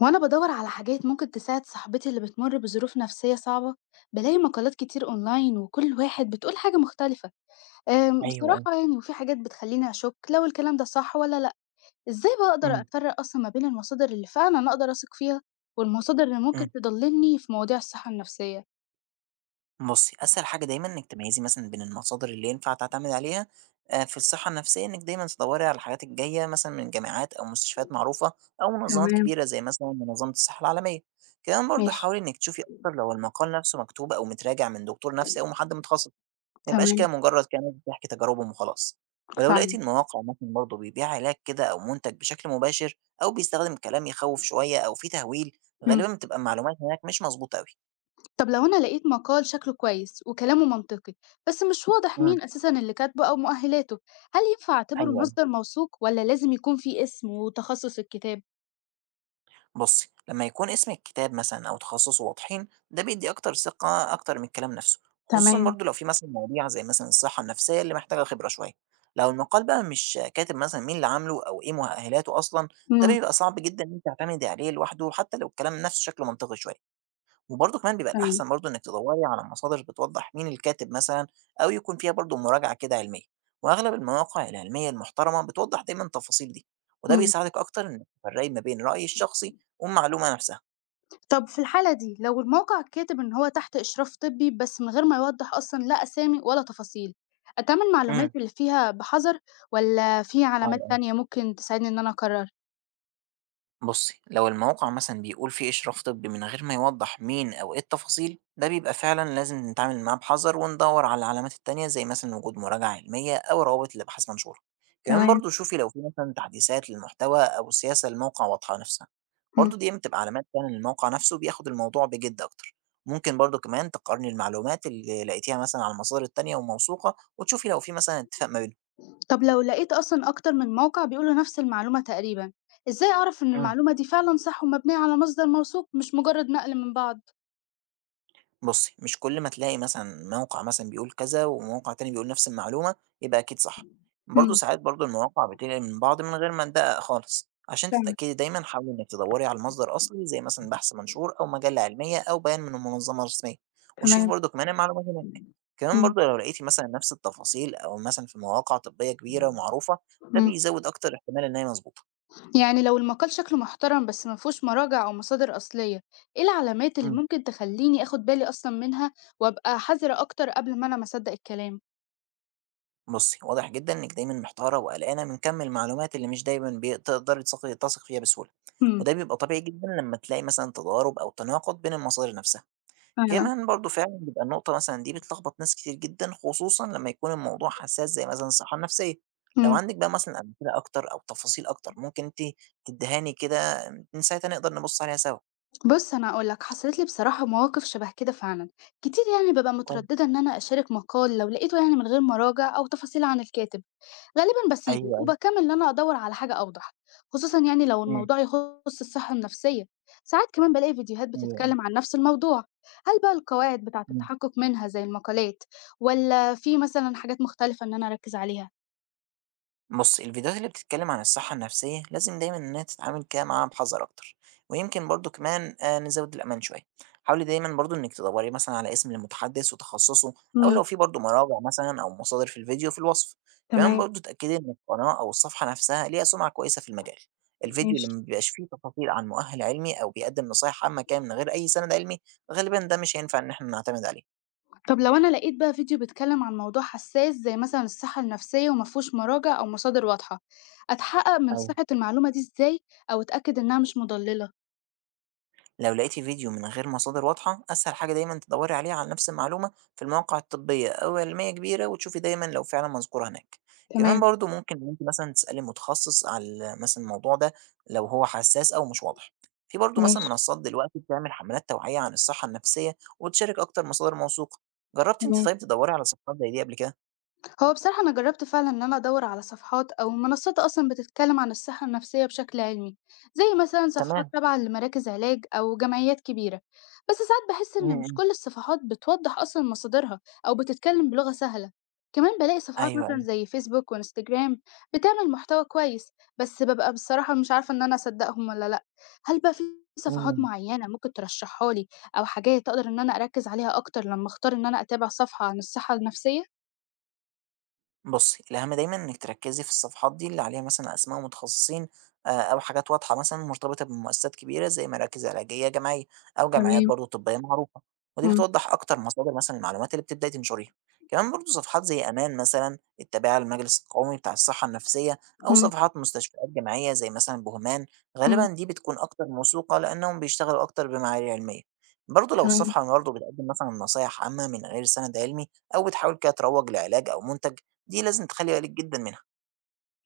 وأنا بدور على حاجات ممكن تساعد صاحبتي اللي بتمر بظروف نفسية صعبة. بلاقي مقالات كتير أونلاين وكل واحد بتقول حاجة مختلفة. أيوه، أيوه. بصراحة يعني وفي حاجات بتخليني أشك لو الكلام ده صح ولا لأ. إزاي بقى أقدر إمم، أفرق أصلا ما بين المصادر اللي فعلا أنا أقدر أثق فيها والمصادر اللي ممكن إمم. تضللني في مواضيع الصحة النفسية؟ بُصّي، أسهل حاجة دايمًا إنِّك تميّزي مثلًا بين المصادر اللي ينفع تعتمدي عليها في الصحة النفسية، إنِّك دايمًا تدوّري على الحاجات الجاية مثلًا من جامعات أو مستشفيات معروفة أو منظمات تمام. كبيرة زي مثلًا منظمة الصحة العالمية. كمان برضه ماشي. حاولي إنِّك تشوفي أكتر لو المقال نفسه مكتوب أو متراجع من دكتور نفسي أو من حد متخصص، ما يبقاش كده تمام. مجرّد كده ناس بتحكي تجاربهم وخلاص. ولو لقيتِ فعلا. إن مواقع مثلًا برضه بيبيع علاج كده أو منتج بشكل مباشر أو بيستخدم كلام يخوّف شوية أو فيه تهويل، مم. غالبًا بتبقى المعلومات هناك مش مضبوطة أوي. طب لو أنا لقيت مقال شكله كويس وكلامه منطقي بس مش واضح إمم. مين أساسا اللي كاتبه أو مؤهلاته، هل ينفع أعتبره أيوه، أيوه. مصدر موثوق ولا لازم يكون فيه اسم وتخصص الكتاب؟ بُصّي، لمّا يكون اسم الكتاب مثلًا أو تخصُّصه واضحين، ده بيدّي أكتر ثقة أكتر من الكلام نَفْسه، خصوصًا تمام. برضه لو في مثلًا مواضيع زي مثلًا الصحّة النَفْسية اللي محتاجة خبرة شوية. لو المقال بقى مش كاتب مثلًا مين اللي عامله أو إيه مؤهلاته أصلًا، ده امم. بيبقى صعب جدًا إن أنتِ تعتمدي عليه لوحده حتّى لو الكلام نَفْسه شكله منطقي شوية. وبرضه كمان بيبقى تمام. الأحسن برضه إنِّك تدوّري على مصادر بتوضّح مين الكاتب مثلًا أو يكون فيها برضه مراجعة كده علمية، وأغلب المواقع العلمية المحترمة بتوضّح دايمًا التفاصيل دي، وده امم. بيساعدِك أكتر إنِّك تفرّقي ما بين الرأي الشخصي والمعلومة نفسها. طب في الحالة دي لو الموقع كاتب إن هو تحت إشراف طبي بس من غير ما يوضح أصلا لا أسامي ولا تفاصيل، أتعامل المعلومات إمم. اللي فيها بحذر ولا في علامات آه. تانية ممكن تساعدني إن أنا أقرر؟ بصي لو الموقع مثلا بيقول فيه إشراف طبي من غير ما يوضح مين أو إيه التفاصيل ده بيبقى فعلا لازم نتعامل معاه بحذر وندور على العلامات التانية زي مثلا وجود مراجعة علمية أو روابط لأبحاث منشورة. كمان تمام. برضو شوفي لو في مثلا تحديثات للمحتوى أو السياسة الموقع واضحة نفسها. مم. برضو دي بتبقى علامات فعلا الموقع نفسه بياخد الموضوع بجد أكتر. ممكن برضو كمان تقارني المعلومات اللي لقيتيها مثلا على المصادر التانية وموثوقة وتشوفي لو في مثلا اتفاق ما طب لو لقيت أصلا أكتر من موقع بيقولوا نفس المعلومة تقريبا، إزاي أعرف إن بينهم. المعلومة دي فعلا صح ومبنية على مصدر موثوق مش مجرد نقل من بعض؟ بُصّي، مش كل ما تلاقي مثلًا موقع مثلًا بيقول كذا، وموقع تاني بيقول نفس المعلومة، يبقى أكيد صح. برضه امم. ساعات برضه المواقع بتنقل من بعض من غير ما ندقق خالص. عشان فعلا. تتأكدي دايمًا حاولي إنِّك تدوّري على مصدر أصلي، زي مثلًا بحث منشور أو مجلة علمية أو بيان من منظمة رسمية، وشوفي تمام. برضه كمان المعلومات هناك. كمان امم. برضه لو لقيتِ مثلًا نفس التفاصيل أو مثلًا في مواقع طبية كبيرة ومعروفة، ده امم. بيزود أكتر احتمال إن هي مضبوطة. يعني لو المقال شكله محترم بس ما فيهوش مراجع أو مصادر أصلية، إيه العلامات اللي إمم. ممكن تخليني آخد بالي أصلا منها وأبقى حذرة أكتر قبل ما أنا ما أصدق الكلام؟ بُصّي، واضح جدًا إنِّك دايمًا محتارة وقلقانة من كَم المعلومات اللي مش دايمًا تقدري تثقي فيها بسهولة، امم. وده بيبقى طبيعي جدًا لمّا تلاقي مثلًا تضارب أو تناقض بين المصادر نفسها. فعلا. كمان برضه فعلًا بيبقى النقطة مثلًا دي بتلخبط ناس كتير جدًا، خصوصًا لمّا يكون الموضوع حساس زي مثلًا الصحة النفسية. لو امم. عندِك بقى مثلًا أمثلة أكتر أو تفاصيل أكتر ممكن أنتِ تدّيهاني كده من ساعتها نقدر نبُص عليها سوا. بص، انا اقول لك حصلت لي بصراحه مواقف شبه كده فعلا كتير، يعني ببقى طيب. متردده ان انا اشارك مقال لو لقيته يعني من غير مراجع او تفاصيل عن الكاتب. غالبا أيوه، بسيبه أيوه. وبكمل ان انا ادور على حاجه اوضح، خصوصا يعني لو إمم، الموضوع يخص الصحه النفسيه. ساعات كمان بلاقي فيديوهات أيوه، أيوه. بتتكلم عن نفس الموضوع، هل بقى القواعد بتاعه إمم. التحقق منها زي المقالات ولا في مثلا حاجات مختلفه ان انا اركز عليها؟ بُص، الفيديوهات اللي بتتكلم عن الصحة النفسية لازم دايمًا إنها تتعامل كده معاها بحذر أكتر، ويمكن برضه كمان نزود الأمان شوية، حاولي دايمًا برضه إنِّك تدوّري مثلًا على اسم المتحدث وتخصصه، أو امم. لو في برضه مراجع مثلًا أو مصادر في الفيديو في الوصف، كمان تمام. برضه اتأكدي إن القناة أو الصفحة نفسها ليها سمعة كويسة في المجال، الفيديو اللي ماشي. ما بيبقاش فيه تفاصيل عن مؤهل علمي أو بيقدم نصايح عامة كده من غير أي سند علمي، غالبًا ده مش هينفع إن إحنا نعتمد عليه. طب لو أنا لقيت بقى فيديو بيتكلم عن موضوع حساس زي مثلا الصحة النفسية ومفهوش مراجع أو مصادر واضحة، أتحقق من أيوه. صحة المعلومة دي إزاي أو أتأكد إنها مش مضللة؟ لو لقيتي فيديو من غير مصادر واضحة أسهل حاجة دايما تدوري عليها على نفس المعلومة في المواقع الطبية أو علمية كبيرة وتشوفي دايما لو فعلا مذكورة هناك. كمان تمام. برضو ممكن إن انت مثلا تسألي متخصص على مثلا الموضوع ده لو هو حساس أو مش واضح. في برضو مثلا ماشي. منصات دلوقتي بتعمل حملات توعية عن الصحة النفسية وتشارك أكتر مصادر موثوقة. جربتي انت تمام. طيب تدوري على صفحات زي دي قبل كده؟ هو بصراحة أنا جربت فعلا إن أنا أدور على صفحات أو منصات أصلا بتتكلم عن الصحة النفسية بشكل علمي، زي مثلا صفحات تمام. تابعة لمراكز علاج أو جمعيات كبيرة. بس ساعات بحس م- إن مش م. كل الصفحات بتوضح أصلا مصادرها أو بتتكلم بلغة سهلة. كمان بلاقي صفحات أيوه مثلا أيوه. زي فيسبوك وانستجرام بتعمل محتوى كويس، بس ببقى بصراحة مش عارفة إن أنا أصدقهم ولا لأ. هل بقى في م- صفحات م. معينة ممكن ترشحها لي أو حاجات أقدر إن أنا أركز عليها أكتر لما أختار إن أنا أتابع صفحة عن الصحة النفسية؟ بُصّي، الأهم دايمًا إنِّك تركّزي في الصفحات دي اللي عليها مثلًا أسماء متخصصين أو حاجات واضحة مثلًا مرتبطة بمؤسسات كبيرة زي مراكز علاجية جامعية أو جمعيات تمام. برضه طبية معروفة، ودي إمم. بتوضّح أكتر مصادر مثلًا المعلومات اللي بتبدئي تنشريها. كمان برضه صفحات زي أمان مثلًا التابعة للمجلس القومي بتاع الصحة النفسية أو إمم. صفحات مستشفيات جامعية زي مثلًا بُهمان، غالبًا إمم. دي بتكون أكتر موثوقة لإنّهم بيشتغلوا أكتر بمعايير علمية. برضه لو تمام. الصفحة برضه بتقدّم مثلًا نصايح عامة من غير سَنَد علمي أو بتحاول كده تروّج لعلاج أو منتج دي لازم تخلّي بالِك جدًا منها.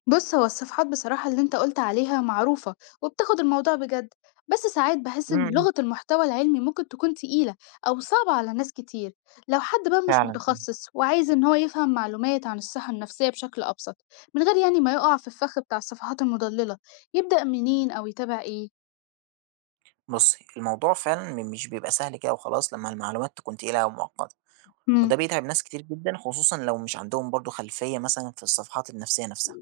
بُص، هو الصفحات بصراحة اللي أنت قُلت عليها معروفة وبتاخد الموضوع بجد، بس ساعات باحس إن إمم، لغة المحتوى العلمي ممكن تكون تقيلة أو صعبة على ناس كتير. لو حد بقى مش فعلًا، إمم. متخصص وعايز إن هو يفهم معلومات عن الصحة النفسية بشكل أبسط، من غير يعني ما يقع في الفخ بتاع الصفحات المضللة، يبدأ منين أو يتابع إيه؟ بُصّي، الموضوع فعلًا مش بيبقى سهل كده وخلاص لمّا المعلومات تكون تقيلة أو مُعقّدة، إمم. وده بيتعب ناس كتير جدًا خصوصًا لو مش عندهم برضه خلفية مثلًا في الصفحات النفسية نفسها،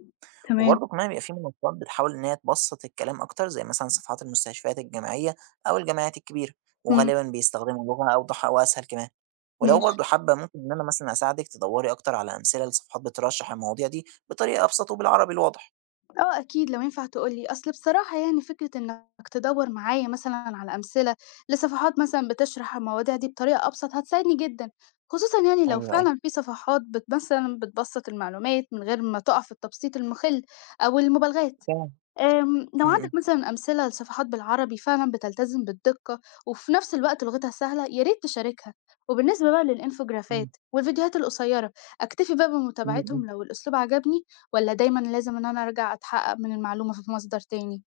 تمام. وبرضه كمان بيبقى في منصّات بتحاول إن هي تبسّط الكلام أكتر زي مثلًا صفحات المستشفيات الجامعية أو الجمعيات الكبيرة، إمم. وغالبًا بيستخدموا لغة أوضح أو أسهل كمان، ولو ماشي. برضه حابة ممكن إن أنا مثلًا أساعدِك تدوّري أكتر على أمثلة لصفحات بترشّح المواضيع دي بطريقة أبسط وبالعربي الواضح. آه أكيد لو ينفع تقول لي، أصل بصراحة يعني فكرة إنك تدوّر معايا مثلًا على أمثلة لصفحات مثلًا بتشرح المواضيع دي بطريقة أبسط هتساعدني جدًا، خصوصًا يعني لو أيوه، أيوه، فعلًا في صفحات مثلًا بتبسّط المعلومات من غير ما تُقع في التبسيط المُخِل أو المبالغات. فعلًا. لو إمم، عندك إمم. مثلًا أمثلة لصفحات بالعربي فعلًا بتلتزم بالدقة، وفي نفس الوقت لغتها سهلة، يا ريت تشاركها. وبالنسبة بقى للإنفوجرافات إمم. والفيديوهات القصيرة، أكتفي بقى إمم، إمم. بمتابعتهم لو الأسلوب عجبني، والّا دايمًا لازم إن أنا أرجع أتحقق من المعلومة في مصدر تاني؟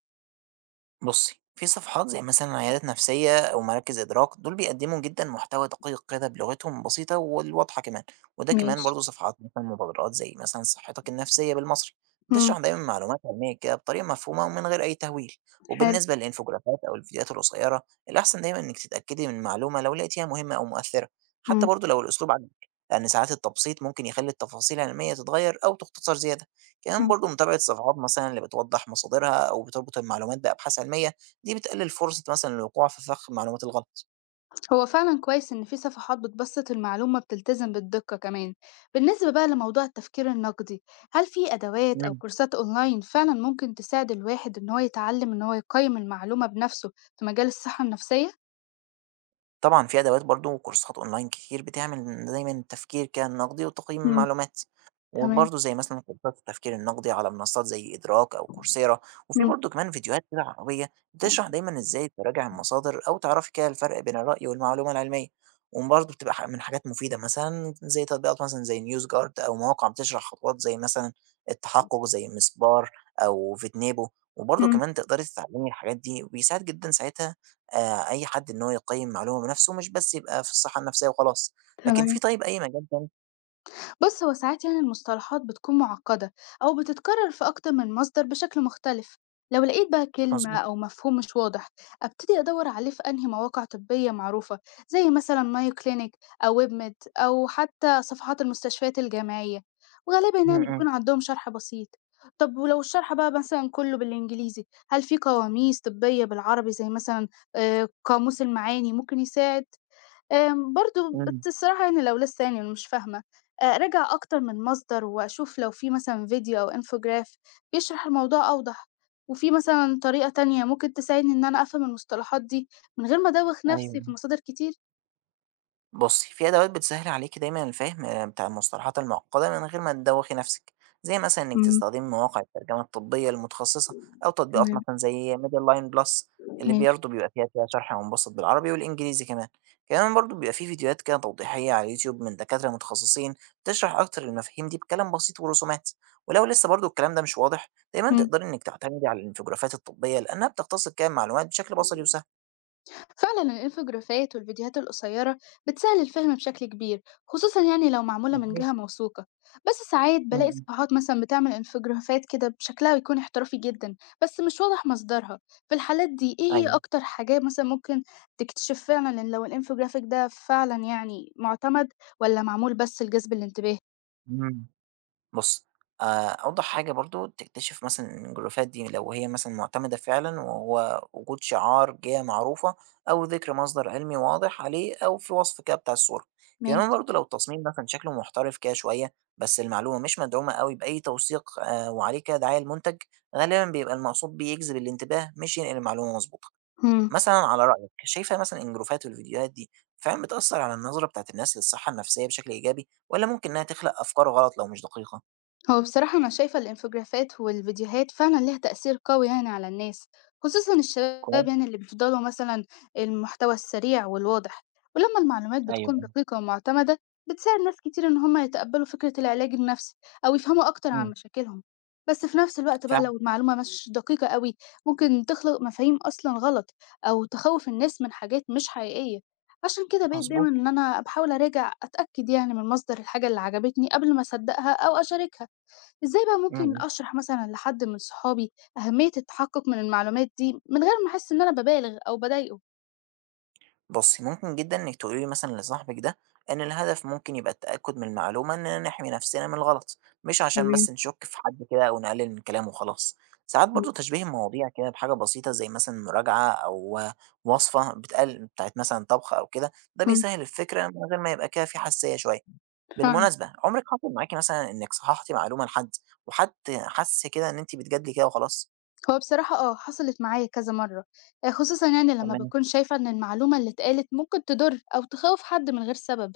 بُصّي، في صفحات زي مثلًا عيادات نفسية أو مراكز إدراك، دول بيقدّموا جدًا محتوى دقيق كده بلغتهم بسيطة والواضحة كمان، وده كمان ماشي. برضه صفحات مثلًا مبادرات زي مثلًا صحتك النفسية بالمصري، إمم. بتشرح دايمًا معلومات علمية كده بطريقة مفهومة ومن غير أي تهويل، حلو. وبالنسبة للإنفوجرافات أو الفيديوهات القصيرة، الأحسن دايمًا إنِّك تتأكدي من المعلومة لو لقيتيها مهمة أو مؤثرة، حتى إمم. برضه لو الأسلوب عاجبِك، لأن ساعات التبسيط ممكن يخلّي التفاصيل العلمية تتغير أو تختصر زيادة. كمان إمم. برضه متابعة صفحات مثلًا اللي بتوضّح مصادرها أو بتربط المعلومات بأبحاث علمية، دي بتقلل فرصة مثلًا الوقوع في فخ المعلومات الغلط. هو فعلا كويس إن في صفحات بتبسط المعلومة بتلتزم بالدقة كمان. بالنسبة بقى لموضوع التفكير النقدي، هل في أدوات أو إمم. كورسات أونلاين فعلا ممكن تساعد الواحد إن هو يتعلم إن هو يقيم المعلومة بنفسه في مجال الصحة النفسية؟ طبعًا في أدوات برضه وكورسات أونلاين كتير بتعمل دايمًا تفكير كده نقدي وتقييم مم. معلومات، تمام. وبرضه زي مثلًا كورسات التفكير النقدي على منصات زي إدراك أو كورسيرا، وفي مم. برضه كمان فيديوهات كده عربية بتشرح دايمًا إزاي تراجع المصادر أو تعرفي كده الفرق بين الرأي والمعلومة العلمية، وبرضه بتبقى من حاجات مفيدة مثلًا زي تطبيقات مثلًا زي News Guard أو مواقع بتشرح خطوات زي مثلًا التحقق زي مسبار أو فيتنيبو، وبرضه مم. كمان تقدري تتعلمي الحاجات دي وبيساعد جدًا ساعتها أي حد إن هو يقيّم معلومة بنفسه، مش بس يبقى في الصحة النفسية وخلاص، لكن في تمام. طيب أي مجال تاني. بص، هو ساعات يعني المصطلحات بتكون معقدة أو بتتكرر في أكتر من مصدر بشكل مختلف. لو لقيت بقى كلمة مضبوط، أو مفهوم مش واضح، أبتدي أدور عليه في أنهي مواقع طبية معروفة زي مثلا مايو كلينيك أو ويب ميد أو حتى صفحات المستشفيات الجامعية، وغالبا إمم، يعني إمم، بيكون عندهم شرح بسيط. طب ولو الشرح بقى مثلا كله بالإنجليزي، هل في قواميس طبية بالعربي زي مثلا قاموس المعاني ممكن يساعد؟ آمم برضه إمم، بس الصراحة يعني لو لسه يعني مش فاهمة، راجع أكتر من مصدر وأشوف لو في مثلًا فيديو أو infograph بيشرح الموضوع أوضح، وفي مثلًا طريقة تانية ممكن تساعدني إن أنا أفهم المصطلحات دي من غير ما أدوّخ أيوه. نَفْسي في مصادر كتير؟ بُصّي، في أدوات بتسهّل عليكِ دايمًا الفهم آه، بتاع المصطلحات المعقدة من غير ما تدوّخي نفسِك، زي مثلًا إنِّك إمم. تستخدمي مواقع الترجمة الطبية المتخصصة أو تطبيقات تمام. مثلًا زي Medline Plus اللي ماشي. برضه بيبقى فيها كده شرح مبسط بالعربي والإنجليزي كمان، كمان برضه بيبقى في فيديوهات كده توضيحية على اليوتيوب من دكاترة متخصصين تشرح أكتر المفاهيم دي بكلام بسيط ورسومات، ولو لسه برضه الكلام ده مش واضح، دايمًا إمم. تقدري إنِّك تعتمدي على الإنفوجرافات الطبية لإنها بتختصر كده المعلومات بشكل بصري وسهل. فعلا الانفوجرافات والفيديوهات القصيرة بتسهل الفهم بشكل كبير، خصوصا يعني لو معمولة من مضبوط. جهة موثوقة. بس ساعات إمم، بلاقي إمم، صفحات مثلا بتعمل انفوجرافات كده بشكلها بيكون احترافي جدا بس مش واضح مصدرها. في الحالات دي ايه هي أيوه، اكتر حاجة مثلا ممكن تكتشف فعلا لو الانفوجرافيك ده فعلا يعني معتمد ولا معمول بس لجذب الانتباه؟ إمم. بُص، أوضح حاجة برضه تكتشف مثلًا إن الجروبات دي لو هي مثلًا مُعتمدة فعلًا وهو وجود شعار جهة معروفة أو ذِكر مصدر علمي واضح عليه أو في وصف كده بتاع الصورة. كمان ماشي. برضه لو التصميم مثلًا شكله محترف كده شوية، بس المعلومة مش مدعومة أوي بأي توثيق وعليه كده دعاية لمنتج، غالبًا بيبقى المقصود بيه يجذب الانتباه مش ينقل المعلومة مضبوطة. مم. مثلًا على رأيك، شايفة مثلًا إن الجروبات والفيديوهات دي فعلًا بتأثّر على النظرة بتاعة الناس للصحة النفسية بشكل إيجابي والّا ممكن إنها تخلق أفكار غلط لو مش دقيقة؟ هو بصراحة أنا شايفة الإنفوجرافات والفيديوهات فعلا ليها تأثير قوي يعني على الناس، خصوصا الشباب كويس، يعني اللي بيفضلوا مثلا المحتوى السريع والواضح. ولما المعلومات أيوه، بتكون أيوه، دقيقة ومعتمدة بتساعد ناس كتير إن هما يتقبلوا فكرة العلاج النفسي أو يفهموا أكتر إمم، عن مشاكلهم. بس في نفس الوقت بقى فعلًا لو المعلومة مش دقيقة قوي ممكن تخلق مفاهيم أصلا غلط أو تخوف الناس من حاجات مش حقيقية. عشان كده بقيت دايما مضبوط، إن أنا بحاول أراجع أتأكد يعني من مصدر الحاجة اللي عجبتني قبل ما أصدقها أو أشاركها. إزاي بقى إمم، ممكن إمم. أشرح مثلًا لحد من صحابي أهمية التحقق من المعلومات دي، من غير ما أحس إن أنا بابالغ أو باضايقه؟ بُصّي، ممكن جدًا إنِّك تقولي مثلًا لصاحبِك ده إن الهدف ممكن يبقى التأكد من المعلومة إننا نحمي نفسنا من الغلط، مش عشان تمام. بس نشُك في حد كده أو نقلل من كلامه وخلاص. ساعات إمم. برضه تشبيه المواضيع كده بحاجة بسيطة زي مثلًا مراجعة أو وصفة بتقل بتاعة مثلًا طبخ أو كده، ده إمم. بيسهّل الفكرة من غير ما يبقى كده في حساسية شوية. فعلًا. بالمناسبة، عمرِك حصل معاكِ مثلًا إنِّك صححتِ معلومة لحد وحد حَس كده إن أنتِ بتجادلي كده وخلاص؟ هو بصراحة حصلت معايا كذا مرّة، خصوصًا يعني لمّا تمام، باكون شايفة إن المعلومة اللي اتقالت ممكن تضر أو تخوّف حد من غير سبب.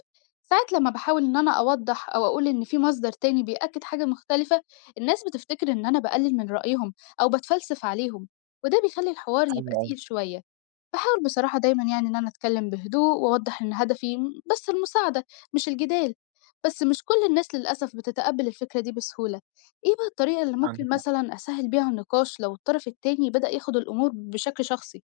ساعات لمّا باحاول إن أنا أوضّح أو أقول إن في مصدر تاني بيأكد حاجة مختلفة، الناس بتفتكر إن أنا باقلل من رأيهم أو باتفلسف عليهم، وده بيخلّي الحوار أيوه، يبقى أيوه، تقيل شوية. باحاول بصراحة دايمًا يعني إن أنا أتكلّم بهدوء وأوضّح إن هدفي بس المساعدة مش الجدال، بس مش كل الناس للأسف بتتقبّل الفكرة دي بسهولة. إيه بقى الطريقة اللي عندِك ممكن حق. مثلًا أسهّل بيها النقاش لو الطرف التاني بدأ ياخد الأمور بشكل شخصي؟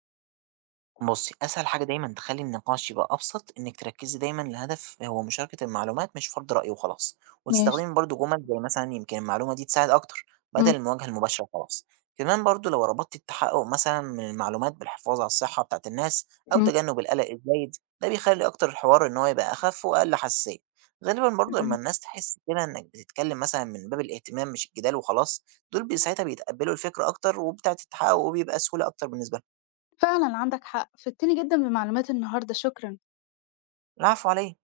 بُصّي، أسهل حاجة دايمًا تخلّي النقاش يبقى أبسط، إنِّك تركّزي دايمًا الهدف هو مشاركة المعلومات مش فرض رأي وخلاص، ماشي. وتستخدمي برضه جُمل زي مثلًا يمكن المعلومة دي تساعد أكتر، بدل إمم. المواجهة المباشرة وخلاص. كمان برضه لو ربطتِ التحقق مثلًا من المعلومات بالحفاظ على الصحة بتاعة الناس أو إمم. تجنب القلق الزايد، ده بيخلّي أكتر الحوار إن هو يبقى أخف وأقل حساسية. غالبًا برضه لمّا إمم. الناس تحس كده إنِّك بتتكلم مثلًا من باب الاهتمام مش الجدال وخلاص، دول ساعتها بيتقبّلوا الفكرة أكتر وبتاعة التحقق وبيبقى سهولة أكتر بالنسبة لهم. فعلًا عندك حق، فدتني جدًا بمعلومات النهارده، شكرًا. العفو على إيه؟